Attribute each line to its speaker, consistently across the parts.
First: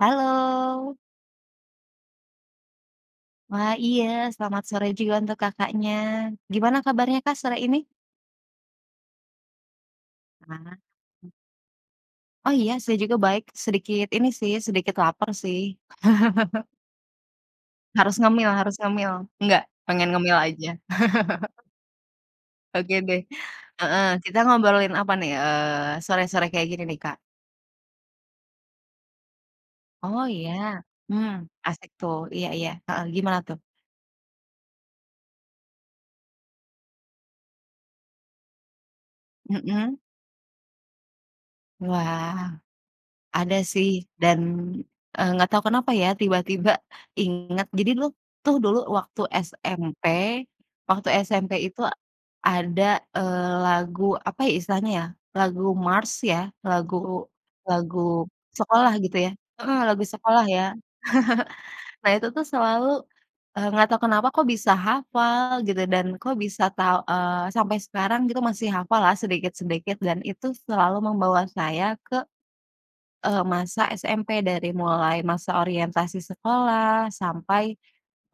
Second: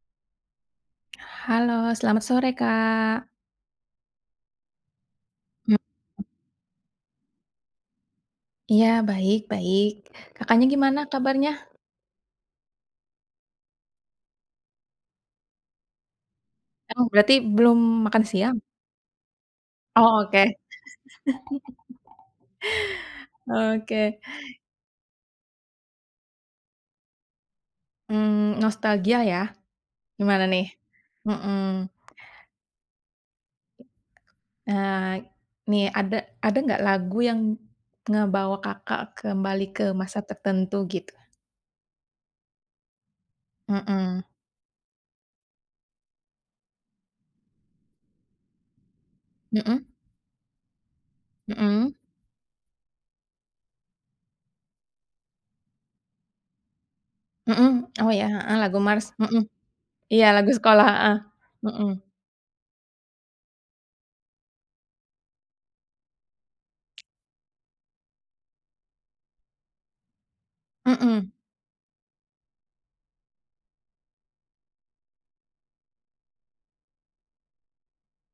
Speaker 1: Halo.
Speaker 2: Halo, selamat sore, Kak.
Speaker 1: Wah, iya. Selamat sore juga untuk
Speaker 2: Mmm.
Speaker 1: Kakaknya. Gimana kabarnya, Kak, sore ini?
Speaker 2: Iya, baik baik. Kakaknya
Speaker 1: Semangat.
Speaker 2: gimana kabarnya?
Speaker 1: Oh, iya, saya juga baik. Sedikit ini, sih, sedikit lapar, sih.
Speaker 2: Emang berarti belum
Speaker 1: Harus
Speaker 2: makan
Speaker 1: ngemil
Speaker 2: siang?
Speaker 1: harus ngemil, enggak, pengen
Speaker 2: Oh,
Speaker 1: ngemil
Speaker 2: oke.
Speaker 1: aja. Oke, deh, heeh.
Speaker 2: Oke.
Speaker 1: Kita ngobrolin apa, nih? Eee, sore-sore kayak gini, nih, Kak?
Speaker 2: Mmm, nostalgia, ya?
Speaker 1: Oh,
Speaker 2: Gimana,
Speaker 1: iya.
Speaker 2: nih?
Speaker 1: Mmm,
Speaker 2: Mhm.
Speaker 1: asik, tuh. Iya iya, heeh, gimana, tuh?
Speaker 2: Eee, nih, ada ada gak lagu yang, ngebawa Kakak kembali ke
Speaker 1: Mhm.
Speaker 2: masa tertentu gitu?
Speaker 1: Wah. Ada, sih,
Speaker 2: Hmm.
Speaker 1: dan, eee, gak tau kenapa, ya, tiba-tiba inget. Jadi dulu, tuh, dulu waktu
Speaker 2: Hmm?
Speaker 1: SMP, waktu SMP itu
Speaker 2: Hmm.
Speaker 1: ada, eee, lagu apa, ya, istilahnya, ya. Lagu mars, ya. Lagu
Speaker 2: Hmm. Oh,
Speaker 1: lagu
Speaker 2: ya heeh, lagu
Speaker 1: sekolah
Speaker 2: mars,
Speaker 1: gitu, ya?
Speaker 2: mhm.
Speaker 1: Heeh, lagu
Speaker 2: Iya,
Speaker 1: sekolah,
Speaker 2: lagu
Speaker 1: ya.
Speaker 2: sekolah heeh. Hmm.
Speaker 1: Nah, itu tuh selalu, eee, gak tau kenapa, kok, bisa hafal gitu, dan, kok bisa tau eee, sampai sekarang gitu masih hafal lah sedikit-sedikit dan itu selalu
Speaker 2: Mmm.
Speaker 1: membawa saya ke, eee, masa SMP, dari mulai masa orientasi sekolah sampai,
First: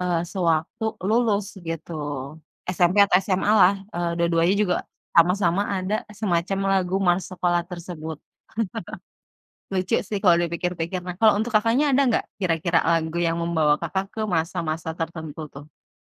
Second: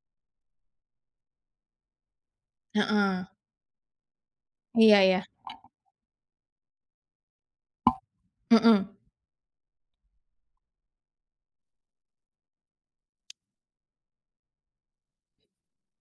Speaker 1: eee, sewaktu lulus gitu. SMP atau
Speaker 2: Heeh.
Speaker 1: SMA lah, eee, dua-duanya juga
Speaker 2: Iya, ya.
Speaker 1: sama-sama ada semacam lagu mars sekolah tersebut.
Speaker 2: Mmm.
Speaker 1: Lucu, sih, kalau dipikir-pikir. Nah, kalau untuk Kakaknya ada nggak kira-kira lagu yang membawa Kakak ke masa-masa tertentu, tuh?